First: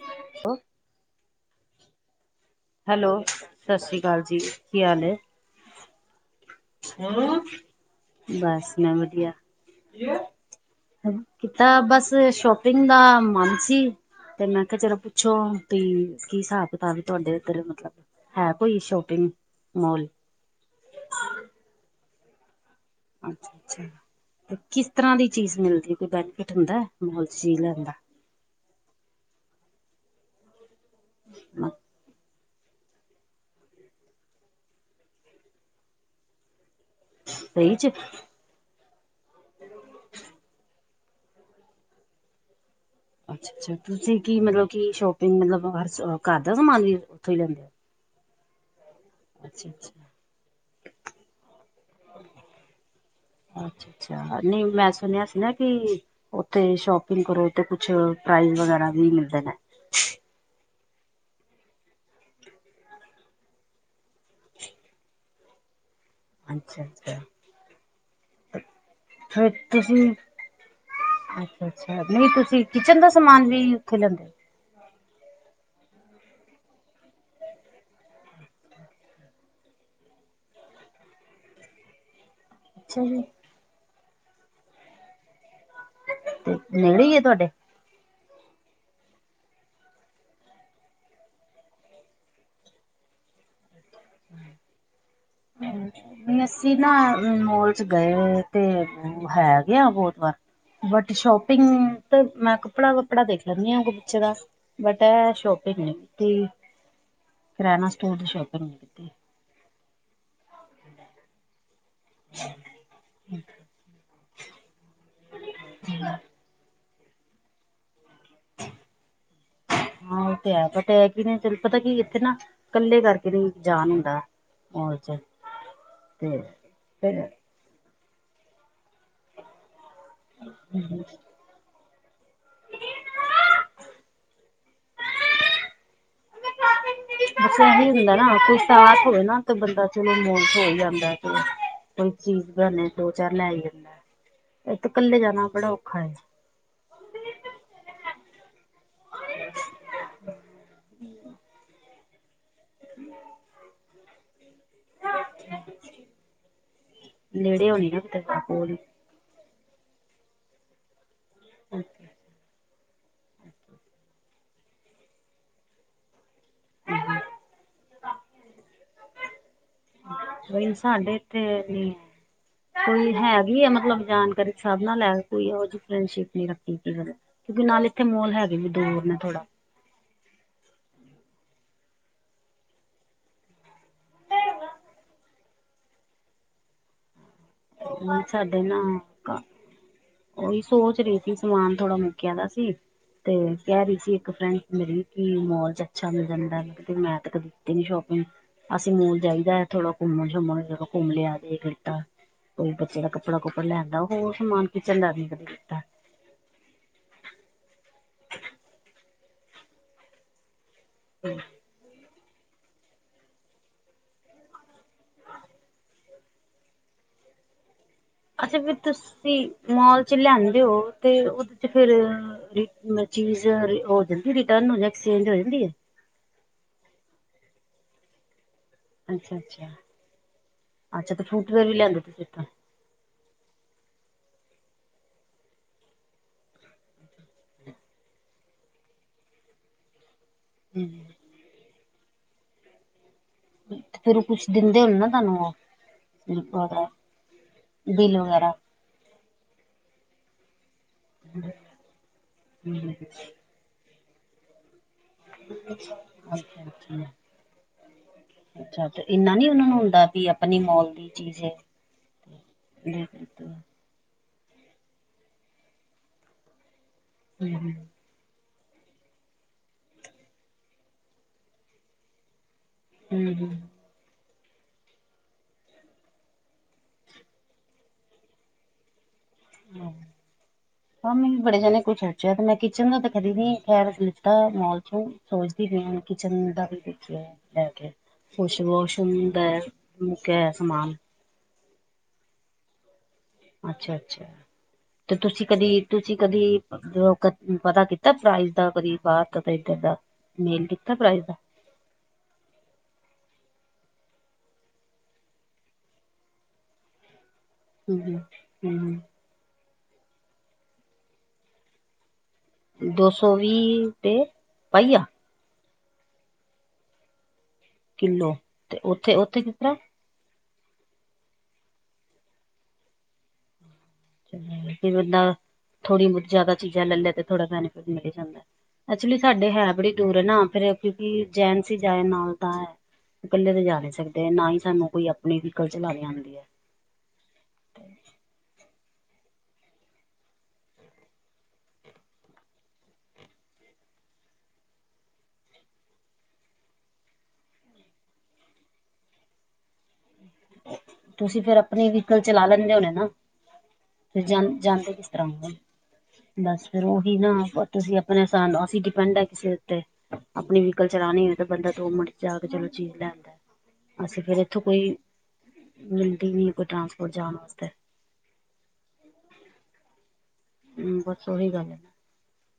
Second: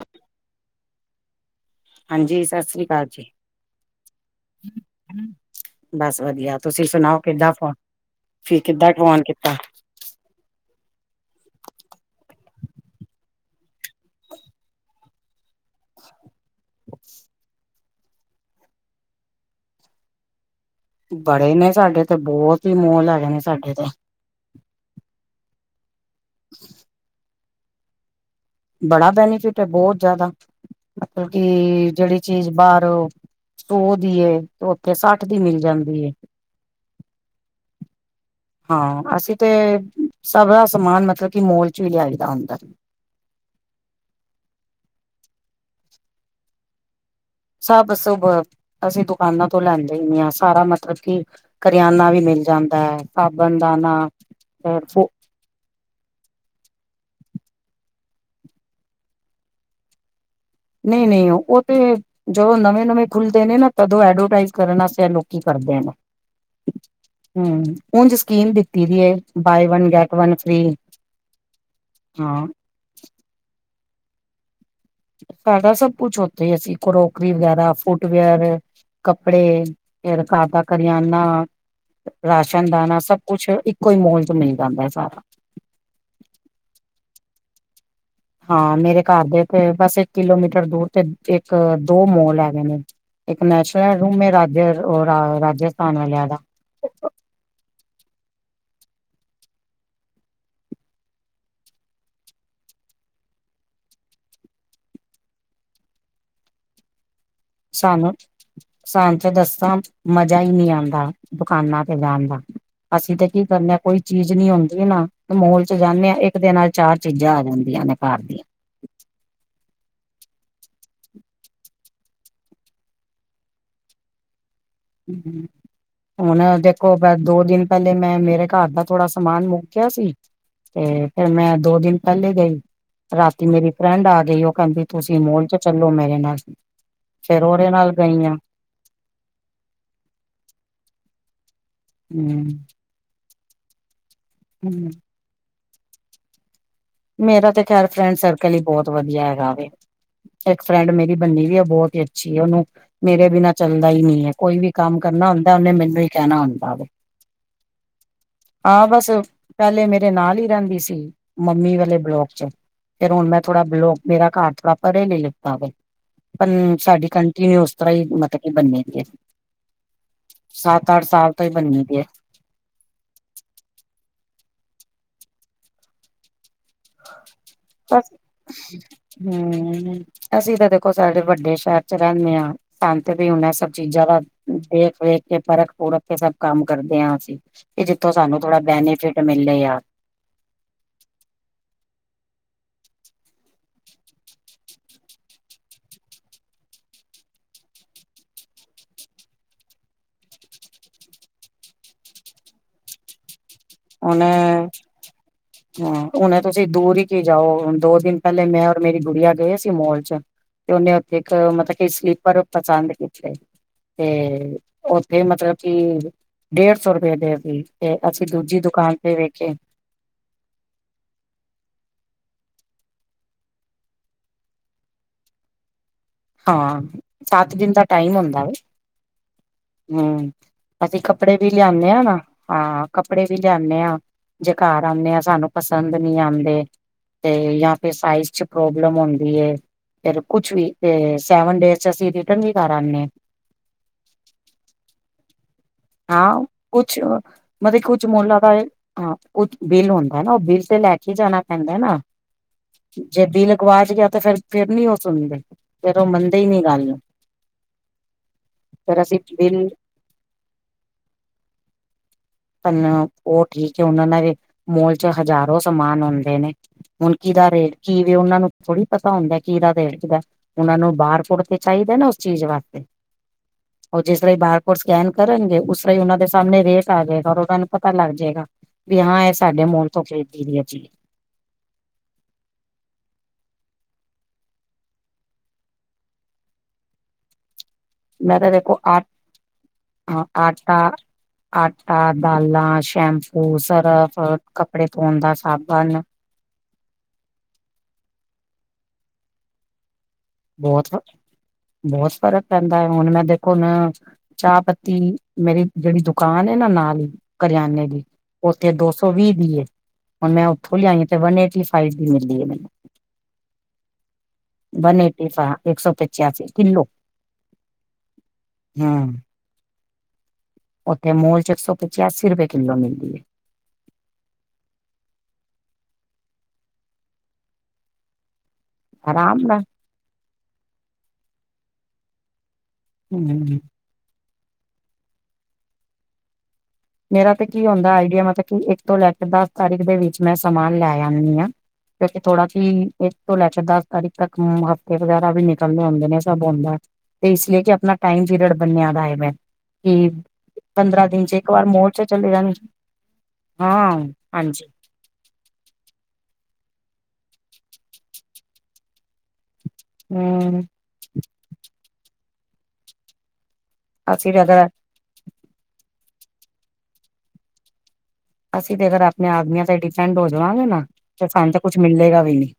[unintelligible] ਹੋ ਹਾਂਜੀ ਸਸ ਸ੍ਰੀ ਕਾਲ ਹੈਲੋ ਜੀ। ਸਤਿ ਸ਼੍ਰੀ ਅਕਾਲ ਜੀ ਕੀ ਹਾਲ ਹੈ ਬਸ ਵਧੀਆ। ਤੁਸੀ ਸੁਣਾਓ ਕਿੱਦਾਂ ਫੋਨ, ਫਿਰ ਕਿੱਦਾਂ ਫੋਨ ਕੀਤਾ? ਕੀ ਐ। ਹੰ, ਕੀਤਾ ਬਸ ਸ਼ੋਪਿੰਗ ਦਾ ਮਨੰ ਸੀ। ਤੇ ਮੈਂ ਕਿਆ ਚਲੋ ਪੁੱਛੋ ਤੀ ਕੀ ਹਿਸਾਬ ਕਿਤਾਬ ਏ ਤੁਆਡੇ ਏੱਧਰ ਮਤਲਬ ਹੈ ਕੋਈ ਸ਼ੋਪਿੰਗ ਮੌਲ? ਬੜੇ ਨੇ ਸਾਡੇ ਏੱਥੇ ਬੋਤ ਈ ਮੌਲ ਅੱਛਾ-ਅੱਛਾ ਤੇ ਕਿਸ ਤਰ੍ਹਾਂ ਦੀ ਚੀਜ਼ ਮਿਲਦੀ ਏ ਕੋਈ ਬੈਨੀਫਿਟ ਹੁੰਦੈ ਮੌਲ 'ਚ ਚੀਜ਼ ਲੈਨ ਦਾ? ਬੜਾ ਬੈਨੀਫਿਟ ਏ ਬੋਤ ਜਿਆਦਾ, ਮਤਲਬ ਕਿ ਜੜੀ ਚੀਜ ਬਾਰ ਸੌ ਦੀ ਏ ਤੇ ਓਥੇ ਸੱਠ ਦੀ ਮਿਲ ਜਾਂਦੀ ਏ। ਸਈ 'ਚ? ਹਾਂ, ਅਸੀ ਤੇ ਸਭਰਾ ਸਮਾਨ ਮਤਲਬ ਕਿ ਮੌਲ 'ਚੋਂ ਈ ਲਿਆਈਦਾ ਹੁੰਦੈ। ਅੱਛਾ-ਅੱਛਾ, ਤੁਸੀ ਕੀ ਮਤਲਬ ਕਿ ਸ਼ੋਪਿੰਗ ਮਤਲਬ ਹਰ ਸ ਘਰ ਦਾ ਸਮਾਨ ਵੀ ਓਥੋਂ ਈ ਲਿਆਂ ਸਭ-ਸੁਭ, ਅਸੀ ਦੁਕਾਨਾਂ ਤੋਂ ਅੱਛਾ ਲੈਂਦੇ ਅੱਛਾ ਈ ਨੀ ਆਂ। ਸਾਰਾ ਮਤਲਬ ਕਿ ਕਰਿਆਨਾ ਵੀ ਮਿਲ ਜਾਂਦੈ, ਸਾਬਨ ਦਾਨਾ ਹਾਂ, ਰ ਨੀ ਮੈਂ ਸੁਨ ਮੈਂ ਸੁਨਿਐ ਕਿ ਓਥੇ ਈ ਸ਼ੋਪਿੰਗ ਕਰੋ ਓਥੇ ਕੁਛ ਪ੍ਰਾਈਜ਼ ਵਗੈਰਾ ਵੀ ਮਿਲਦੇ ਨੇ। ਨਈ-ਨਈ ਓ ਤੇ ਜਦੋਂ ਨਵੇਂ-ਨਵੇਂ ਖੁੱਲਦੇ ਨੇ ਨਾ ਤਦੋਂ ਐਡਵਰਟਾਈਜ਼ ਕਰਨ ਆਸੇ ਐ ਲੋਕੀ ਕਰਦੇ ਨੇ। ਅੱਛਾ-ਅੱਛਾ ਹੂੰ, ਉਝ ਸਕੀਮ ਦਿੱਤੀ ਦੀ ਏ ਫਿਰ ਬਾਏ ਵਨ ਤੁਸੀਂ ਗੈੱਟ ਵਨ ਫ੍ਰੀ। ਅੱਛਾ-ਅੱਛਾ ਨਈ ਤੁਸੀ ਕਿਚਨ ਦਾ ਸਮਾਨ ਵੀ ਓਥੇ ਲੈਂਦੇ ਓ? ਸਾਡਾ ਸਭ ਕੁਛ ਓਥੇ ਈ ਐ। ਅਸੀ ਕ੍ਰੋਕਰੀ ਵਗੈਰਾ, ਫੁਟਵੇਅਰ ਕੱਪੜੇ, ਫੇਰ ਘਰ ਦਾ ਕਰਿਆਨਾ ਰਾਸ਼ਨ, ਦਾਨਾ, ਅੱਛਾ ਸਭ ਜੀ ਕੁਛ ਇੱਕੋ ਹੀ ਮੋਲ ਚ' ਮਿਲ ਜਾਂਦਾ ਹੈ ਸਾਰਾ। ਤੇ ਨੇੜੇ ਈ ਏ ਤੁਹਾਡੇ? ਹਾਂ, ਮੇਰੇ ਘਰ ਦੇ ਤੇ ਬਸ ਇੱਕ ਕਿਲੋਮੀਟਰ ਦੂਰ ਤੇ ਇੱਕ, ਦੋ ਮੋਲ ਐ। ਇੱਕ ਨੈਸ਼ਨਲ ਰੂਮ ਮ ਰਾਜੇ [unintelligible] [unintelligible] ਜਿਨਾ ਮੋਲ ਚ' ਗਏ ਤੇ ਹੈਗੇ ਆ ਬਹੁਤ ਵਾਰ। ਬਟ, ਸ਼ੋਪਿੰਗ ਤੇ ਮੈਂ ਕੱਪੜਾ-ਵੱਪੜਾ ਦੇਖ ਲੈਂਦੀ ਹਾਂ ਬੱਚੇ ਦਾ। ਬਟ ਇਹ ਐ ਸ਼ੋਪਿੰਗ ਨੀ ਕੀਤੀ। ਕਰਿਆਨਾ ਸਾਨੂੰ, ਸਟੋਰ ਦੀ ਸ਼ੋਪਿੰਗ ਨਹੀਂ ਕੀਤੀ। ਸਾਨੂੰ ਤੇ ਦਸਾ ਮਜ਼ਾ ਹੀ ਨਹੀਂ ਆਉਂਦਾ ਦੁਕਾਨਾਂ ਜਾਣਦਾ ਅਸੀਂ ਤੇ ਕੀ ਕਰਨੇ ਆ, ਕੋਈ ਚੀਜ਼ ਨੀ ਹੁੰਦੀ, ਨਾ ਮੂਲ ਚ' ਜਾਂਦੇ ਹਾਂ, ਇੱਕ ਦੇ ਨਾਲ ਚਾਰ ਚੀਜ਼ਾਂ ਆ ਜਾਂਦੀਆਂ ਨੇ ਘਰ ਦੀਆਂ। ਹਾਂ ਉਹ ਤੇ ਹੈ, ਬਟ ਐ ਕਿ ਨਹੀਂ ਪਤਾ ਕੀ ਇੱਥੇ ਨਾ ਇਕੱਲੇ ਕਰਕੇ ਨਹੀਂ ਜਾਨ ਹੁੰਦਾ ਮੋਲ ਚ ਤੇ ਹੁਣ ਦੇਖੋ ਬ ਫਿਰ ਦੋ ਦਿਨ ਪਹਿਲੇ ਮੈਂ ਮੇਰੇ ਘਰ ਦਾ ਥੋੜਾ ਸਮਾਨ ਮੁਕਿਆ ਸੀ, ਤੇ ਫੇਰ ਮੈਂ ਦੋ ਦਿਨ ਪਹਿਲੇ ਗਈ, ਰਾਤੀ ਮੇਰੀ ਫਰੈਂਡ ਆ ਗਈ, ਉਹ ਕਹਿੰਦੀ ਤੁਸੀਂ ਮੋਲ 'ਚ ਚੱਲੋ ਮੇਰੇ ਨਾਲ। ਫੇਰ ਦਸਿਆ ਉਹਦੇ ਨਹੀ ਨਾਲ ਹੁੰਦਾ ਨਾ ਗਈ ਆ। ਆਫਿਸ। ਸਾਥ ਹੋਏ ਨਾ ਤੇ ਬੰਦਾ, ਚਲੋ, ਮੋਲ ਹੋ ਹੀ ਆਂਦਾ ਤੇ ਕੋਈ ਚੀਜ਼ ਹਮ ਬਣੇ ਦੋ-ਚਾਰ ਲੈ ਈ ਆਂਦਾ, ਇਥੇ ਕੱਲੇ ਜਾਣਾ ਬੜਾ ਔਖਾ ਐ। ਮੇਰਾ ਤੇ ਖ਼ੈਰ ਫਰੈਂਡ ਸਰ ਕੈਲੀ ਬਹੁਤ ਵਧੀਆ ਹੈਗਾ ਵੇ, ਇੱਕ ਫਰੈਂਡ ਮੇਰੀ ਬੰਨੀ ਵੀ ਐ, ਉਹ ਬਹੁਤ ਹੀ ਅੱਛੀ ਉਹਨੂੰ ਮੇਰੇ ਬਿਨਾ ਚੱਲਦਾ ਹੀ ਨਹੀਂ ਹੈ, ਕੋਈ ਵੀ ਕੰਮ ਕਰਨਾ ਹੁੰਦਾ, ਉਹਨੇ ਮੈਨੂੰ ਹੀ ਕਹਿਣਾ ਹੁੰਦਾ ਵੈ। ਨੇੜੇ ਹੋਣੀ ਆ ਫੇਰ ਕੋਲ ਪਹਿਲੇ ਮੇਰੇ ਨਾਲ ਹੀ ਰਹਿੰਦੀ ਸੀ ਮੰਮੀ ਬਲੋਕ 'ਚ ਫੇਰ ਹੁਣ ਮੈਂ, ਥੋੜਾ ਬਲੌਕ, ਮੇਰਾ ਘਰ ਥੋੜਾ ਪਰੇ ਲਈ ਲਿੱਤਾ ਵੇ। ਹਨ, ਸਾਡੀ ਕੰਟੀਨਿਊ ਉਸ ਤਰ੍ਹਾਂ ਹੀ ਮਤਲਬ ਕਿ ਬੰਨੇ ਦੀ ਹੈ। ਬਈ ਸੱਤ-ਅੱਠ ਸਾਡੇ ਸਾਲ ਇੱਥੇ ਤੋਂ ਹੀ ਬੰਨੀ ਨੀ ਦੀ ਹੈ। ਕੋਈ ਹੈਗੀ ਹੈ ਮਤਲਬ ਜਾਣਕਾਰੀ ਸਬ ਨਾਲ ਹੈ ਵ, ਪਰ ਕੋਈ ਉਹੋ ਜਿਹੀ ਫਰੈਂਡਸ਼ਿਪ ਨੀ ਰੱਖ ਠਕ ਗ, ਕਿਉਂਕਿ ਨਾਲ ਇੱਥੇ ਬਸ ਮੋਲ ਹੈਗੇ ਵੀ ਦੂਰ ਨੇ ਥੋੜਾ। ਹਮ ਅਸੀਂ ਤਾਂ ਦੇਖੋ, ਸਾਡੇ ਵੱਡੇ ਸ਼ਹਿਰ 'ਚ ਰਹਿੰਦੇ ਹਾਂ ਸਨੂੰ ਤੇ ਵਈ ਐ ਸਭ ਚੀਜ਼ਾਂ ਦਾ ਦੇਖ-ਵੇਖ ਕੇ ਪਰਖ-ਪੁਰਖ ਕੇ ਸਭ ਕੰਮ ਕਰਦੇ ਹਾਂ ਅਸੀਂ। ਇਹ ਜਿੱਥੋਂ ਥੋੜਾ ਸਾਨੂੰ ਥੋੜਾ ਬੈਨੀਫਿਟ ਮਿਲਿਆ। ਓਹੀ ਸੋਚ ਰਹੀ ਸੀ, ਸਮਾਨ ਥੋੜਾ ਮੁਕਿਆ ਦਾ ਸੀ। ਤੇ ਕਹਿ ਰਹੀ ਸੀ ਇੱਕ ਫਰੈਂਡ ਮੇਰੀ ਕਿ ਮੋਲ 'ਚ ਅੱਛਾ ਮਿਲ ਜਾਂਦਾ, ਤੇ ਮੈਂ ਤਾਂ ਕਦੇ ਨੀ ਸ਼ੋਪਿੰਗ ਅਸੀਂ ਮੋਲ ਜਾਈਦਾ, ਥੋੜਾ ਘੁੰਮਣ-ਸ਼ੁਮਣ ਚਲੋ ਘੁੰਮ ਲਿਆ, ਦੇਖ਼ ਲੀਤਾ। ਕੋਈ ਬੱਚੇ ਦਾ ਕੱਪੜਾ-ਕੁੱਪੜਾ ਲੈਂਂਦਾ, ਹੋਰ ਸਮਾਨ ਕਿਚਣ ਦਾ ਨੀ ਕਦੇ ਲਿਤਾ। ਹੁਣ ਤੁਸੀਂ ਦੂਰ ਹੀ ਕੀ ਜਾਓ, ਦੋ ਦਿਨ ਪਹਿਲੇ ਮੈਂ ਔਰ ਮੇਰੀ ਗੁੜੀਆ ਗਏ ਸੀ ਮੋਲ 'ਚ ਤੇ ਉਹਨੇ ਇੱਕ ਮਤਲਬ ਕੀ ਸਲੀਪਰ ਪਸੰਦ ਕੀਤੇ ਤੇ ਉੱਥੇ ਮਤਲਬ ਕਿ ਡੇਢ ਸੌ ਰੁਪਏ ਦੇ ਸੀ, ਤੇ ਅਸੀਂ ਅੱਛਾ ਦੂਜੀ ਦ ਫਿਰ ਤੁਸੀਂ ਮੋਲ 'ਚ ਲਿਆਂਦੇ ਹੋ, ਤੇ ਓਥੇ ਫੇਰ ਚੀਜ਼ ਹੋ ਜਾਂਦੀ, ਰਿਟਰਨ ਹੋ ਜਾਂਦੀ, ਐਕਸਚੇਂਜ ਹੋ ਜਾਂਦੀ ਹੈ? ਹਾਂ ਸੱਤ ਦਿਨ ਦਾ ਟਾਈਮ ਹੁੰਦਾ ਵੈ। ਅੱਛਾ ਅੱਛਾ। ਹਮ, ਅਸੀਂ ਅੱਛਾ ਤੇ ਕੱਪੜੇ ਵੀ ਫੁੱਟਵੇਅਰ ਲਿਆਦੇ ਲਿਆਂਦੇ ਹਾਂ ਨਾ, ਤੁਸੀਂ ਇੱਥੋਂ। ਹਾਂ। ਕੱਪੜੇ ਵੀ ਲਿਆਦੇ ਹਾਂ, ਜੇ ਘਰ ਆਉਂਦੇ ਹਾਂ, ਸਾਨੂੰ ਪਸੰਦ ਨੀ ਆਂਦੇ, ਤੇ ਜਾਂ ਫੇਰ ਸਾਈਜ਼ ਚ ਪ੍ਰੋਬਲਮ ਹੁੰਦੀ ਹੈ ਫੇਰ ਕੁਛ ਨੀ ਤੇ ਸੈਵਨ ਡੇਜ਼ ਚ ਅਸੀ ਰਿਟਨ ਵੀ ਕਰ ਆਨੇ ਆਂ। ਫੇਰ ਓ ਕੁਛ ਦਿੰਦੇ ਹੋਣੇ ਨਾ ਤੁਆਨੂੰ ਓ ਹਾਂ, ਕੁਛ ਅ ਮਤਲਬ ਕੁਛ ਬਿੱਲ ਮੁੱਲਾਂ ਵਗੈਰਾ ਦਾ ਏ ਹਾਂ ਕੁੱਛ ਬਿੱਲ ਹੁੰਦਾ ਨਾ ਓ ਬਿੱਲ ਤੇ ਲੈ ਕੇ ਈ ਜਾਣਾ ਪੈਂਦਾ ਐ ਨਾ, ਜੇ ਬਿਲ ਗਵਾਚ ਗਿਆ ਤੇ ਫੇਰ-ਫੇਰ ਨੀ ਓ ਸੁਣਦੇ, ਫੇਰ ਓ ਮੰਨਦੇ ਈ ਨੀ ਅੱਛਾ ਗੱਲ ਨੂੰ ਅੱਛਾ ਅੱਛਾ ਫਿਰ ਤੇ ਅਸੀਂ ਇੰਨਾ ਨੂੰ ਓਨਾਂ ਬਿੱਲ ਨੂੰ ਹੁੰਦਾ ਵੀ ਆਪਣੀ ਮੋਲ ਦੀ ਚੀਜ ਐ। ਪਰ ਨਾ ਓ ਠੀਕ ਐ ਓਨਾਂ ਨਾਲੇ ਮੋਲ ਚ ਹਜ਼ਾਰੋ ਸਮਾਨ ਹੁੰਦੇ ਨੇ ਮੁਨਕੀ ਦਾ ਹਮ ਰੇਟ ਕੀ ਅ? ਕੇ ਓਨਾਂ ਨੂੰ ਥੋੜੀ ਪਤਾ ਹੁੰਦੈ ਕੀਦਾ ਰੇਟ ਕਿਦਾ ਓਨਾ ਨੂੰ ਬਾਰ ਕੋਡ ਤੇ ਚਾਈਦਾ ਨਾ ਉਸ ਚੀਜ਼ ਵਾਸਤੇ ਹੂੰ-ਹੂੰ। ਓ ਜਿਸ ਤਰਾਂ ਈ ਬਾਰ ਕੋਡ ਸਕੈਨ ਕਰਨਗੇ ਉਸ ਤਰਾ ਈ ਓਨਾਂ ਦੇ ਸਾਮਣੇ ਰੇਟ ਆ ਜਾਏ ਪਤਾ ਲੱਗ ਜੇਗਾ ਵੀ ਹਾਂ ਏ ਸਾਡੇ ਮੋਲ ਤੋਂ ਖਰੀਦੀ ਦੀ ਐ ਚੀਜ਼। ਹਾਂ ਮੈਂ ਬੜੇ ਜਾਣੇ ਕੁਛ ਖਰਚੇਆ ਤੇ ਮੈਂ ਕਿਚਨ ਦਾ ਤਾਂ ਕਦੀ ਨੀ ਖੈਰ ਲਿੱਤਾ ਮੌਲ ਚੋ ਸੋਚਦੀ ਪਈ ਆ ਕਿਚਨ ਦਾ ਵੀ ਦੇਖੀਏ ਲੈ ਕੇ। ਮੈਂ ਤਾਂ ਕੁਛ ਦੇਖੋ ਆ ਵਾਸ਼ਰੂਮ ਦਾ ਐ, ਹਾਂ ਮੁੱਕੇਆ ਹੋਏਆ ਆਟਾ ਸਮਾਨ ਆਟਾ, ਦਾਲਾਂ, ਸ਼ੈਂਪੂ, ਅੱਛਾ ਸਰਫ, ਅੱਛਾ ਕੱਪੜੇ ਤੇ ਧੋਣ ਦਾ ਤੁਸੀਂ ਕਦੀ ਸਾਬਨ ਤੁਸੀਂ ਕਦੀ ਅ ਪਤਾ ਕੀਤਾ ਪ੍ਰਾਈਜ਼ ਦਾ ਕਦੀ ਬਾਹਰ ਦਾ ਤੇ ਏਦਰ ਦਾ ਮੇਲ ਬੋਤ ਕੀਤਾ ਫਰਕ, ਪ੍ਰਾਈਜ਼ ਦਾ ਬੋਤ ਫਰਕ ਪੈਂਦਾ ਐ ਹੁਨ ਮੈਂ ਦੇਖੋ ਨਾ ਚਾਹ ਪੱਤੀ ਮੇਰੀ ਜੇੜੀ ਦੁਕਾਨ ਐ ਨਾ ਨਾਲ ਈ ਕਰਿਆਨੇ ਦੀ, ਹਮ ਓਥੇ ਦੋ ਹਮ ਸੌ ਵੀ ਦੀ ਐ। ਹੁਨ ਮੈਂ ਓਥੋਂ ਲੇਆਈ ਆਂ ਤੇ ਵਨ ਏਟੀ ਫਾਈਵ ਦੀ ਮਿਲਦੀ ਐ ਮੈਨੂੰ। ਦੋ ਸੌ ਵੀਹ ਤੇ ਪਾਈਆ। [unintelligible] ਇੱਕ ਸੌ ਪਚਾਸੀ ਕਿੱਲੋ। ਕਿੱਲੋ ਤੇ ਓਥੇ-ਓਥੇ ਕਿਸ ਤਰਾਂ ਓਥੇ ਮੋਲ ਚ ਇੱਕ ਸੌ ਪਚਾਸੀ ਰੁਪਏ ਕਿੱਲੋ ਮਿਲਦੀ ਐ। ਤੇ ਬੰਦਾ, ਥੋੜੀ ਬੋਤ ਜ਼ਾਦਾ ਚੀਜ਼ਾਂ ਲੈ ਲੇ ਤੇ ਥੋੜਾ ਬੈਨੀਫਿਟ ਮਿਲ ਜਾਂਦਾ। ਐਕਚੁਲੀ ਆਰਾਮ ਸਾਡੇ ਨਾਲ ਹੈ ਬੜੀ ਦੂਰ ਐ ਨਾ ਫੇਰ ਕਿਓਂਕੀ ਜੈਂਟਸ ਈ ਜਾਏ ਨਾਲ ਤਾਂ ਐ। ਕੱਲੇ ਹੂੰ ਤੇ ਜਾ ਨੀ ਸਕਦੇ ਨਾ ਈ ਸਾਨੂੰ ਕੋਈ ਆਪਣੀ ਵੀਕਲ ਚਲਾਨੀ ਆਂਦੀ ਐ। ਮੇਰਾ ਤੇ ਕੀ ਹੁੰਦਾ ਆਈਡੀਆ ਮਤਲ ਕਿ ਇੱਕ ਤੋਂ ਲੈ ਕੇ ਦਸ ਤਾਰੀਖ ਦੇ ਵਿੱਚ ਮੈਂ ਸਮਾਨ ਲੈ ਆਨੀ ਆਂ ਕਿਓਂਕੇ ਥੋੜਾ ਕੀ ਇੱਕ ਤੋਂ ਲੈ ਕੇ ਦਸ ਤਾਰੀਖ ਤੱਕ ਹਫਤੇ ਵਗੈਰਾ ਵੀ ਨਿਕਲ ਜਾਂਦੇ ਨੇ ਸਬ ਹੁੰਦੈ। ਤੇ ਇਸ ਲਈ ਕਿ ਆਪਣਾ ਟਾਈਮ ਪੀਰੀਅਡ ਬਨੇਆ ਦਾ ਐਮੈ ਕੀ ਪੰਦਰਾਂ ਦਿਨ ਚ ਫੇਰ ਵਾਰ ਆਪਣੀ ਮੋੜ ਚ ਵੀਕਲ ਚਲੇ ਚਲਾ ਜਾਣੀ ਲੈਂਦੇ ਹੋਣੇ ਨਾ, ਹਾਂ ਫਿਰ ਜਾਂ ਹਾਂਜੀ ਜਾਂਦੇ ਕਿਸ ਤਰਾਂ ਓ? ਬਸ ਫੇਰ ਓਹੀ ਨਾ ਤੁਸੀਂ ਆਪਣੇ [unintelligible] ਅਸੀਂ ਡਿਪੈਂਡ ਆਂ ਕਿਸੇ ਉੱਤੇ ਆਪਣੀ ਹੂੰ ਵੀ [unintelligible] ਚਲਾਣੀ ਹੋਏ ਤਾਂ ਬੰਦਾ ਦੋ ਮਿੰਟ ਚ ਜਾ ਕੇ ਚਲੋ ਚੀਜ਼ ਲੈ ਆਂਦਾ, ਅਸੀਂ ਫੇਰ ਤੇ ਇੱਥੋਂ ਅਗਰ ਕੋਈ ਮਿਲਦੀ ਨੀ ਕੋਈ ਟਰਾਂਸਪੋਟ ਜਾਣ ਵਾਸਤੇ। ਅਸੀਂ ਤੇ ਅਗਰ ਆਪਣੇ ਆਦਮੀਆਂ ਤੇ ਡਿਪੈਂਡ ਹੋ ਜਵਾਂਗੇ ਨਾ ਹਮ ਤੇ ਸਾਨੂੰ ਤੇ ਕੁਛ ਮਿਲੇਗਾ ਵੀ ਨੀ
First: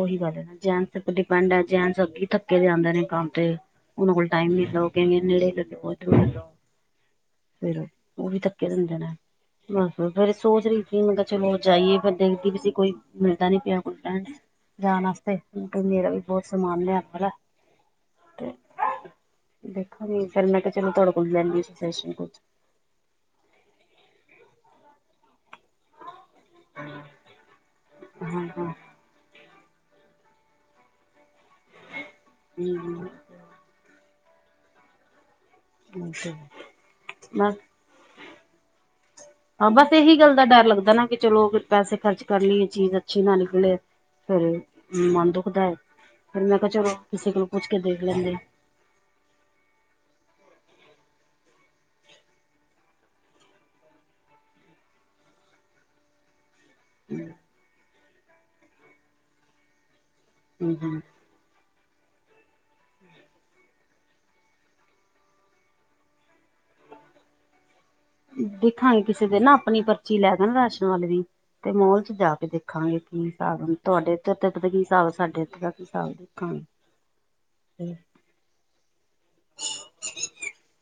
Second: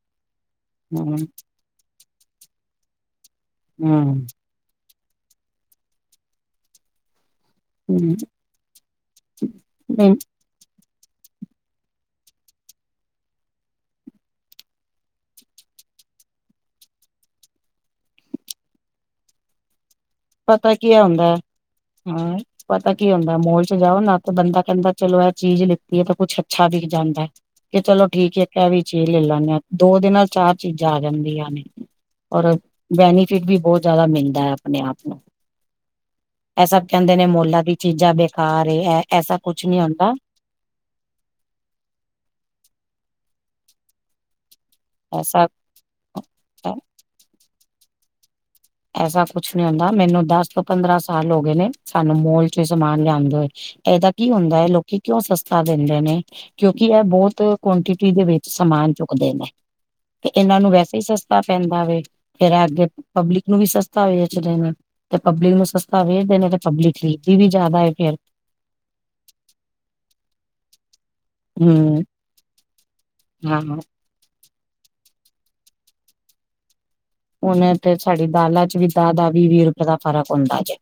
ਓਹੀ ਗੱਲ ਐ ਨਾ ਜੈਂਟਸ ਦੇ ਉੱਪਰ ਹੂੰ ਡਿਪੈਂਡ ਆ, ਜੈਂਟਸ ਅੱਗੀ ਥੱ ਕੇ ਵੇ ਆਂਦੇ ਨੇ ਕੰਮ ਤੇ ਓਨਾਂ ਕੋਲ ਹੂੰ ਟਾਈਮ [unintelligible] ਲਓ। ਫੇਰ ਹੂੰ ਓ ਵੀ ਥੱਕੇ ਵੇ ਹੁੰਦੇ ਨੇ, ਬਸ ਨਹੀਂ ਫੇਰ ਸੋਚ ਰਈ ਸੀ ਮੈਂ ਕਿਆ ਚਲੋ ਜਾਈਏ ਦੇਖਦੀ ਵੀ ਸੀ ਕੋਈ ਮਿਲਦਾ ਨੀ ਪਿਆ ਕੋਈ ਟਰਾਂਸ ਜਾਣ ਆਸਤੇ, ਕਿਓਂਕੇ ਮੇਰਾ ਵੀ ਬੋਤ ਸਮਾਨ ਲਿਆਣ ਵਾਲਾ। ਦੇਖਾਂ ਨੀ ਫੇਰ ਮੈਂ ਕਿਆ ਪਤਾ ਚਲੋ ਕੀ ਤੁਆਡੇ ਕੋਲੋ ਹੁੰਦਾ ਲੈਂਦੀ ਸਪੈਸ਼ਲ ਹਾਂ ਕੁਛ। ਪਤਾ ਕੀ ਹੁੰਦਾ ਮੋਲ ਚ ਜਾਓ ਨਾ ਤੇ ਬੰਦਾ ਕੈਂਦਾ ਚਲੋ ਏ ਚੀਜ਼ ਲਿ ਤੀ ਐ ਤਾਂ ਕੁੱਛ ਅੱਛਾ ਵੀ [unintelligible] ਜਾਂਦਾ ਐ ਕਿ ਚਲੋ ਠੀਕ ਐ ਹਾਂ ਕੈ ਹਾਂ ਵੀ ਚੀਜ਼ ਲੈ ਲੈਂਨੇ ਆਂ ਦੋ ਦੇ ਨਾਲ ਚਾਰ ਚੀਜ਼ਾਂ ਆ ਜਾਂਦੀਆਂ ਨੇ ਔਰ ਹਮ ਬੈਨੀਫਿਟ ਵੀ ਬੋਤ ਜਾਦਾ ਮਿਲਦਾ ਐ ਆਪਨੇ- ਆਪ। ਤੁਮ ਸਬ। ਐਹ ਸਭ ਕੈਂਦੇ ਨੇ, ਮੋਲਾਂ ਦੀ ਚੀਜ਼ਾਂ ਬੇਕਾਰ ਏ ਐ। ਹਾਂ, ਬਸ ਏਹੀ ਗੱਲ ਦਾ ਡਰ ਲੱਗਦੈ ਨਾ, ਬਈ ਚਲੋ ਪੈਸੇ ਖਰਚ ਕਰ ਲੀਏ, ਚੀਜ਼ ਅੱਛੀ ਨਾ ਨਿਕਲੇ। ਫੇਰ ਮਨ ਐਸਾ ਦੁਖਦੈ। ਫਿਰ ਮੈਂ ਕੇਆ, ਚਲੋ ਕਿਸੇ ਕੋਲੋ ਪੁੱਛ ਕੇ ਦੇਖ ਲੈਂਦੇ। ਐਸਾ ਕੁਛ ਨੀ ਹੁੰਦਾ, ਮੈਨੂੰ ਦਸ ਤੋਂ ਪੰਦਰਾਂ ਸਾਲ ਹੋ ਗਏ ਨੇ, ਸਾਨੂੰ ਮੋਲ 'ਚੋ ਈ ਸਮਾਨ ਲਿਆਂਦੇ ਹੋਏ। ਐਦਾ ਕੀ ਹੁੰਦਾ ਏ? ਲੋਕੀ ਕਿਉਂ ਸਸਤਾ ਦੇਂਦੇ ਨੇ? ਕਿਉਂਕਿ, ਐ ਬੋਤ ਕੁਆਂਟਿਟੀ ਦੇ ਵਿੱਚ ਸਮਾਨ ਚੁੱਕਦੇ ਨੇ। ਤੇ ਇਨਾਂ ਨੂੰ ਹਮ ਵੈਸੇ ਹਮ ਈ ਸਸਤਾ ਪੈਂਦਾ ਵੇ, ਫੇਰ ਅੱਗੇ ਪਬਲਿਕ ਨੂੰ ਵੀ ਸਸਤਾ ਵੇਚਦੇ ਨੇ, 'ਤੇ ਪਬਲਿਕ ਨੂੰ ਸਸਤਾ ਵੇਚਦੇ ਨੇ ਤੇ ਪਬਲਿਕ ਖਰੀਦਦੀ ਵੀ ਜ਼ਿਆਦਾ ਏ। ਫੇਰ ਦੇਖਾਂਗੇ ਕਿਸੇ ਦਿਨ ਨਾ, ਆਪਨੀ ਪਰਚੀ ਲੈਕੈ ਨਾ, ਰਾਸ਼ਨ ਵਾਲੇ ਦੀ, 'ਤੇ ਹੂੰ ਮੋਲ 'ਚ ਜਾ ਕੇ ਦੇਖ ਦੇਖਾਂਗੇ ਕੀ ਹਾਂ। ਹਿਸਾਬ, ਤੁਹਾਡੇ ਇਥੇ-ਇਥੇ ਦਾ ਕੀ ਹਿਸਾਬ, ਸਾਡੇ ਇੱਥੇ ਦਾ ਕੀ ਹਿਸਾਬ, ਦੇਖਾਂਗੇ। ਹੁਨ ਤੇ ਸਾਡੀ ਦਾਲਾਂ 'ਚ ਵੀ ਦਾਅ-ਦਾਅ ਵੀਹ- ਵੀਹ ਰੁਪਏ ਦਾ ਫ਼ਰਕ ਹੁੰਦਾ ਜੇ।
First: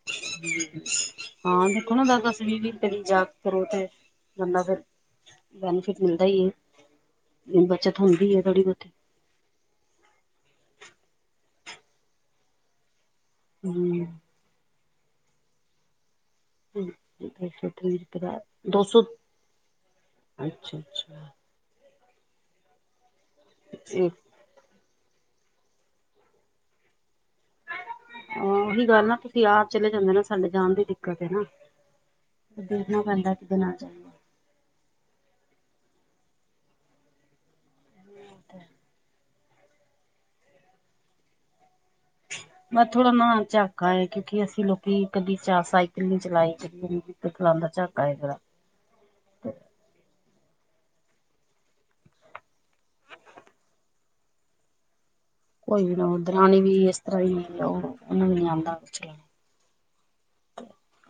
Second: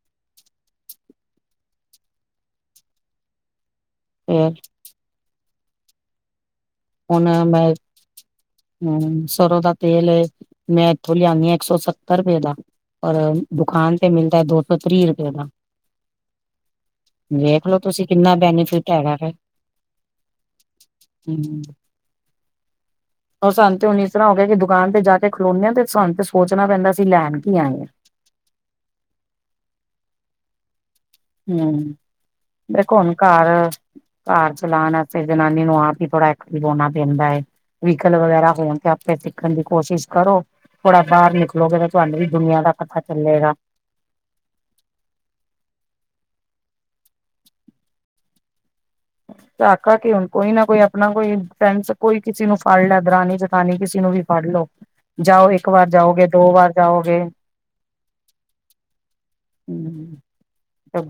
ਹਾਂ, ਦੇਖੋ ਨਾ, ਦਸ-ਦਸ, ਵੀਹ-ਵੀਹ ਰੁਪਏ ਦੀ ਜਾਗ ਕਰੋ ਤੇ ਫੇਰ ਬੰਦਾ ਫਿਰ, ਬੈਨੀਫਿਟ ਮਿਲਦਾ ਈ ਏ। ਹੁਨ ਮੈਂ, ਬਹੁਤੀ ਹਮ ਸਰੋਂ ਦਾ ਤੇਲ ਏ, ਮੈਂ ਇੱਥੋਂ ਲਿਆਨੀ ਆ, ਇੱਕ ਸੌ ਸੱਤਰ ਰੁਪਏ ਦਾ, ਔਰ ਦੁਕਾਨ ਹਮ ਤੇ ਮਿਲਦੈ ਦੋ ਇਕ ਸੌ ਤ੍ਰੀਹ ਰੁਪਏ ਦਾ। ਵੇਖਲੋ ਤੁਸੀਂ, ਕਿੰਨਾ ਬੈਨੀਫਿਟ ਹੈਗਾ ਫਿਰ। ਅੱਛਾ-ਅੱਛਾ। ਹੋਰ, ਸੰਨ ਤੇ ਹੁਨ ਇਸ ਤਰ੍ਹਾਂ ਹੋ ਗਿਆ ਕਿ ਦੁਕਾਨ ਤੇ ਜਾ ਕੇ ਖਲੋਂਨੇ ਆ, ਤੇ ਸੰਨ ਤੇ ਸੋਚਨਾ ਪੈਂਦਾ, ਅਸੀ ਲੈਨ ਕੀ ਆਏ ਆ। ਹਾ, ਓਹੀ ਗੱਲ ਆ ਤੁਸੀਂ ਆਪ ਚਲੇ ਜਾਂਦੇ ਨਾ, ਸਾਡੇ ਜਾਣ ਦੀ ਦਿੱਕਤ ਏ ਨਾਂ, ਹੂੰ। ਦੇਖਨਾ ਪੈਂਦੈ ਕਿਦੇ ਨਾਲ ਜਾਈਏ। ਕਾਰ ਚਲਾਨ ਵਾਸਤੇ ਜਨਾਨੀ ਨੂੰ ਆਪ ਈ ਥੋੜ੍ਹਾ ਐਕਟਿਵ ਹੋਨਾ ਪੈਂਦਾ ਏ। ਵੀਕਲ ਵਗੈਰਾ ਹੋਨ 'ਤੇ ਆਪੇ ਸਿਖੱਨ ਦੀ ਕੋਸ਼ਿਸ਼ ਕਰੋ, ਥੋੜਾ ਬਾਰ ਨਿਕ ਲਓ‌, ਫਿਰ ਤੁਹਾਨੂੰ ਵੀ ਦੁਨੀਆਂ ਦਾ ਪਤਾ ਚੱਲੇਗਾ। ਕਾ ਹੈ, ਕਿਉਂਕਿ ਅਸੀਂ ਲੋਕੀ ਕਦੀ ਚਾ ਸਾਈਕਲ ਨੀ ਚਲਾਈ, ਤੇ ਵੀਕਲ ਚਲਾਂਨ ਦਾ ਝਾਕਾ ਹੈਗਾ। ਝਾਕਾ ਕਿ ਹੁਨ ਕੋਈ ਨਾ ਕੋਈ ਆਪਨਾ, ਕੋਈ ਡਫੈਂਸ, ਕੋਈ ਕਿਸੇ ਨੂੰ ਫੜ ਲੈ, ਦਰਾਨੀ, ਜਠਾਨੀ ਕਿਸੇ ਨੂੰ ਵੀ। ਫੜ ਲੋ, ਜਾਓ ਇੱਕ ਵਾਰ ਜਾਓਗੇ, ਦੋ ਵਾਰ ਜਾਓਗੇ। ਲਓ, ਉਨੂੰ ਨੀ ਆਂਦਾ ਪੁੱਛ ਲੈਨਾ। ਊ।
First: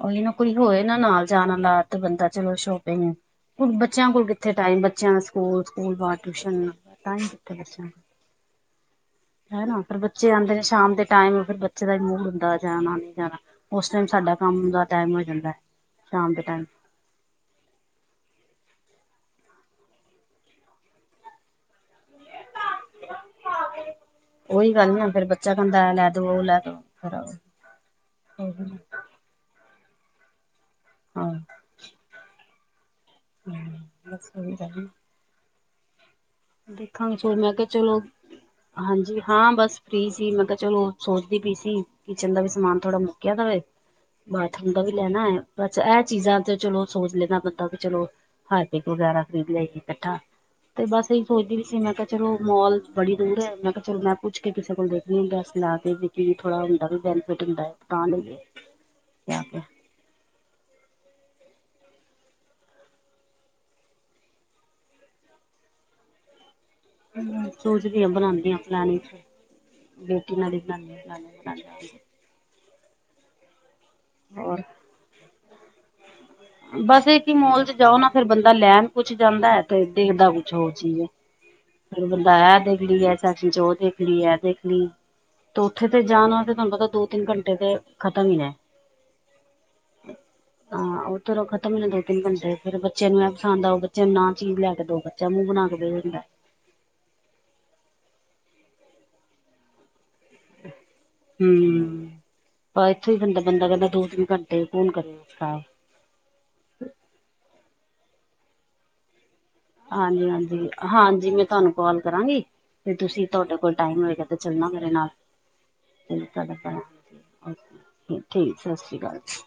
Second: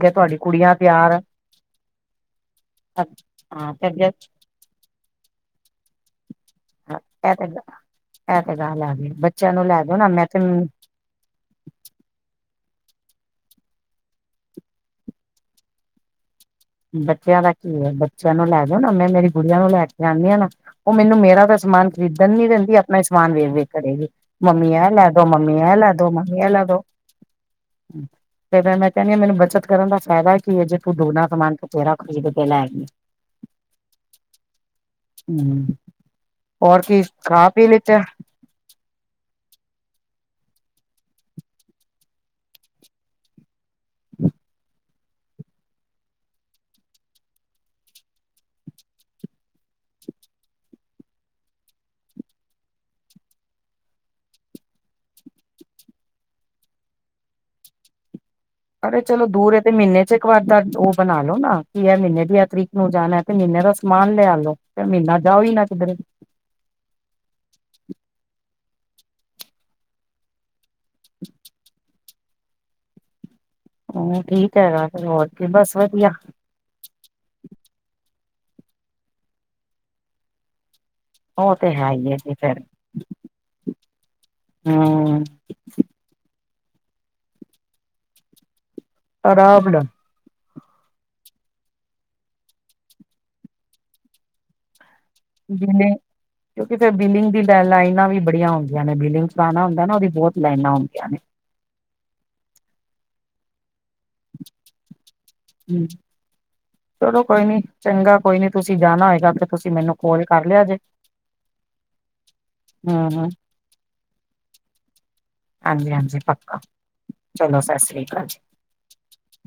ਓਹੀ ਓ, ਕੋਈ ਹੋਏ ਨਾ ਨਾਲ ਜਾਣ ਲਾ ਤੇ ਬੰਦਾ ਚਲੋ ਸ਼ੌਪਿੰਗ ਹਾਂ ਤੇ ਇਨਾਂ ਇਹ ਕੋਲ ਕਿੱਥੇ ਟਾਈਮ, ਬੱਚਿਆਂ ਦਾ ਸਕੂਲ, ਸਕੂਲ ਤੋਂ ਆਕੇ ਟਿਊਸ਼ਨ। ਟਾਇਮ ਤੇ ਇਹ ਕਿਥੇ ਬੱਚਿਆਂ ਕੋਲ, ਤੇ ਗੱਲ ਆ ਗਈ ਬੱਚਿਆਂ ਨੂੰ ਹੈਨਾਂ? ਲੈ ਜਾਓ ਫਿਰ ਨਾ ਮੈਂ ਬੱਚੇ ਤੇ ਆਂਦੇ ਨੇ ਸ਼ਾਮ ਦੇ। ਟਾਈਮ ਬੱਚੇ ਦਾ ਈ ਮੂਡ ਹੁੰਦਾ, ਜਾਨਾ ਨਈ ਜਾਨਾ। ਹੁਨ ਸਾਡਾ ਕੰਮ ਦਾ ਟੈਮ ਹੋ ਜਾਂਦੈ, ਸ਼ਾਮ ਦੇ ਟੈਮ। ਬੱਚਿਆਂ ਦਾ ਕੀ ਏ? ਬੱਚਿਆਂ ਨੂੰ ਲੈ ਦਿਓ ਨਾ, ਮੈਂ ਮੇਰੀ ਗੁੜੀਆਂ ਨੂੰ ਲੈ ਕੇ ਆਨੀ ਆ, ਨਾ। ਉਹ ਮੈਨੂੰ ਮੇਰਾ ਤਾਂ ਸਮਾਨ ਖਰੀਦਨ ਨੀ ਦੇਂਦੀ ਆ। ਮੈਂ ਸਮਾਨ ਵੇਖ-ਵੇਖ ਕਰੇਗੀ, ਮੰਮੀ, ਉਹੀ ਐ ਗੱਲ ਲੈ ਨਾ ਫਿਰ ਦੋ, ਬੱਚਾ ਮੰਮੀ, ਐ ਕਹਿੰਦਾ ਲੈ ਦੋ, ਮੰਮੀ, ਉਹ ਐ ਲੈ ਦੋ। ਫਿਰ ਕਿਵੇ ਮੈਂ ਕੈਂਨੀ ਏ, ਮੈਨੂੰ ਬੱਚਤ ਕਰਨ ਦਾ ਫਾਇਦਾ ਕੀ ਏ। ਜੇ ਤੂੰ ਦੁਗੱਨਾ ਹਾਂ ਸਮਾਨ ਬਥੇਰਾ ਖਰੀਦ ਕੇ ਲੈ ਗੀ। ਹੂੰ, ਬੋਤ ਸੁਵਿਧਾ ਹੈਗੀ। ਹੂੰ, ਹੋਰ ਕੀ ਚਲ ਮੈਂ ਖਾ-ਪੀ ਕਿਹਾ ਲਿਤੈ? ਚਲੋ ਹਾਂਜੀ ਹਾਂ, ਬਸ ਫ੍ਰੀ ਸੀ, ਮੈਂ ਕੇਆ ਚਲੋ, ਸੋਚਦੀ ਪੀ ਸੀ। ਕਿਚਨ ਦਾ ਵੀ ਸਮਾਨ ਥੋੜਾ ਮੁੱਕਿਆ ਦਾ ਵੇ, ਬਾਥਰੂਮ ਦਾ ਵੀ ਲੈਣਾ ਹੈ। ਬਸ ਇਹ ਚੀਜ਼ਾਂ ਤੇ ਚਲੋ ਸੋਚ ਲੈਂਦਾ, ਬੰਦਾ ਵੀ ਚਲੋ ਹਾਰਪਿਕ ਵਗੈਰਾ ਖਰੀਦ ਆਈਏ ਇਕੱਠਾ, ਤੇ ਬਸ ਏਹੀ ਸੋਚਦੀ ਵੀ ਸੀ। ਮੈਂ ਕਿਹਾ ਚਲੋ ਮੋਲ ਬੜੀ ਦੂਰ ਹੈ, ਮੈਂ ਕਿਹਾ ਚਲੋ ਮੈਂ ਪੁੱਛ ਕੇ ਕਿਸੇ ਕੋਲ ਦੇਖਣੀ ਹੁੰ ਡੈਸ ਲਾ ਕੇ ਕੀ ਥੋੜ੍ਹਾ ਹੁੰਦਾ ਵੀ ਬੈਨੀਫਿਟ ਹੁੰਦਾ ਹੈ। ਤਾਂ ਲਈ ਅਰੇ, ਚਲੋ ਦੂਰ ਹੈ। ਤੇ ਮਹੀਨੇ ਚ ਇੱਕ ਵਾਰ ਦਾ ਉਹ ਬਣਾ ਲੋ ਨਾ ਕਿ ਇਹ ਮਹੀਨੇ ਦੀਆਂ ਤਰੀਕ ਨੂੰ ਜਾਣਾ ਤੇ ਮਹੀਨੇ ਦਾ ਸਮਾਨ ਲਿਆ ਲਵੋ। ਤੇ ਮਹੀਨਾ ਜਾਓ ਹੀ ਨਾ ਕਿਧਰੇ ਸੋਚਦੀ ਆਂ ਬਣਾਉਂਦੇ ਆਂ ਪਲੈਨਿੰਗ। ਬੇਟੀ ਨਾਲ ਹੀ ਬਣਾਉਦੇ ਆ, ਪਲੈਨਿੰਗ ਬਣਾਉਦੇ ਆ। ਹਾ, ਠੀਕ ਹੋਰ ਹੈਗਾ। ਫਿਰ ਹੋਰ ਕੀ ਬਸ ਵਧੀਆ। ਬਸ, ਇਕ ਈ ਮੋਲ ਚ ਜਾਓ ਨਾ ਫਿਰ ਬੰਦਾ ਲੈਣ ਕੁੱਛ ਜਾਂਦਾ ਹੈ। ਤੇ ਦੇਖਦਾ ਕੁ ਜੋ ਚੀਜ਼ ਉਹ ਤੇ ਹੈ ਫਿਰ ਹੀ ਹੈ ਬੰਦਾ ਜੀ ਐ ਫਿਰ ਦੇਖ ਲਈ ਐ ਚਾਚੀ ਜੀ ਉਹ ਦੇਖ ਲਈ ਐ ਦੇਖ ਲਈ ਹਮ ਤੇ ਉੱਥੇ ਤੇ ਜਾਣਾ ਤਾਂ ਤੁਹਾਨੂੰ ਪਤਾ ਦੋ ਤਿੰਨ ਘੰਟੇ ਤਾਂ ਖਤਮ ਹੀ ਨੇ ਆਰਾਮ ਨਾਲ [unintelligible] ਹਾਂ, ਉਧਰੋਂ ਖਤਮ ਹੀ ਨੇ ਦੋ ਤਿੰਨ ਘੰਟੇ ਫਿਰ ਬੱਚੇ ਨੂੰ ਇਹ ਪਸੰਦ ਆਊ ਬੱਚੇ ਨੂੰ ਨਾ ਚੀਜ਼ ਲੈ ਕੇ ਦੋ ਫਿਰ ਬਲਿੰਗ, ਕਿਉਂਕਿ ਫਿਰ ਬਿਲਿੰਗ ਦੀ ਲਾਈਨਾਂ ਵੀ ਬੜੀਆਂ ਹੁੰਦੀਆਂ ਨੇ ਬਿਲਿੰਗ ਲੱਗਣਾ ਹੁੰਦਾ ਨਾ ਉਹ ਵੀ ਬਹੁਤ ਲਾਈਨਾ ਹੁੰਦੀਆ ਨੇ। ਹੂ, ਇੱਥੋਂ ਹੀ ਬੰਦਾ ਬੰਦਾ ਕਹਿੰਦਾ ਦੋ ਤਿੰਨ ਘੰਟੇ ਕੌਣ ਕਰੇ ਖਰਾਬ। ਚਲੋ, ਕੋਈ ਨੀ ਚੰਗਾ ਕੋਈ ਨੀ ਤੁਸੀਂ ਜਾਣਾ ਹੋਏਗਾ ਤੇ ਤੁਸੀਂ ਮੈਨੂੰ ਕੋਲ ਹਾਂਜੀ, ਕਰ ਲਿਆ ਜੇ। ਹਾਂਜੀ-ਹਾਂਜੀ, ਮੈਂ ਤੁਹਾਨੂੰ ਕਾਲ ਕਰਾਂਗੀ ਤੇ ਤੁਸੀਂ ਤੁਹਾਡੇ ਕੋਲ ਟਾਈਮ ਹੋਏਗਾ। ਤੇ ਚੱਲਣਾ ਮੇਰੇ ਨਾਲ ਹਾਂਜੀ ਹਾਂਜੀ ਠੀਕ ਸਤਿ ਪੱਕਾ ਚਲੋ ਸਤਿ ਸ੍ਰੀ ਅਕਾਲ। ਸ਼੍ਰੀ ਅਕਾਲ ਜੀ।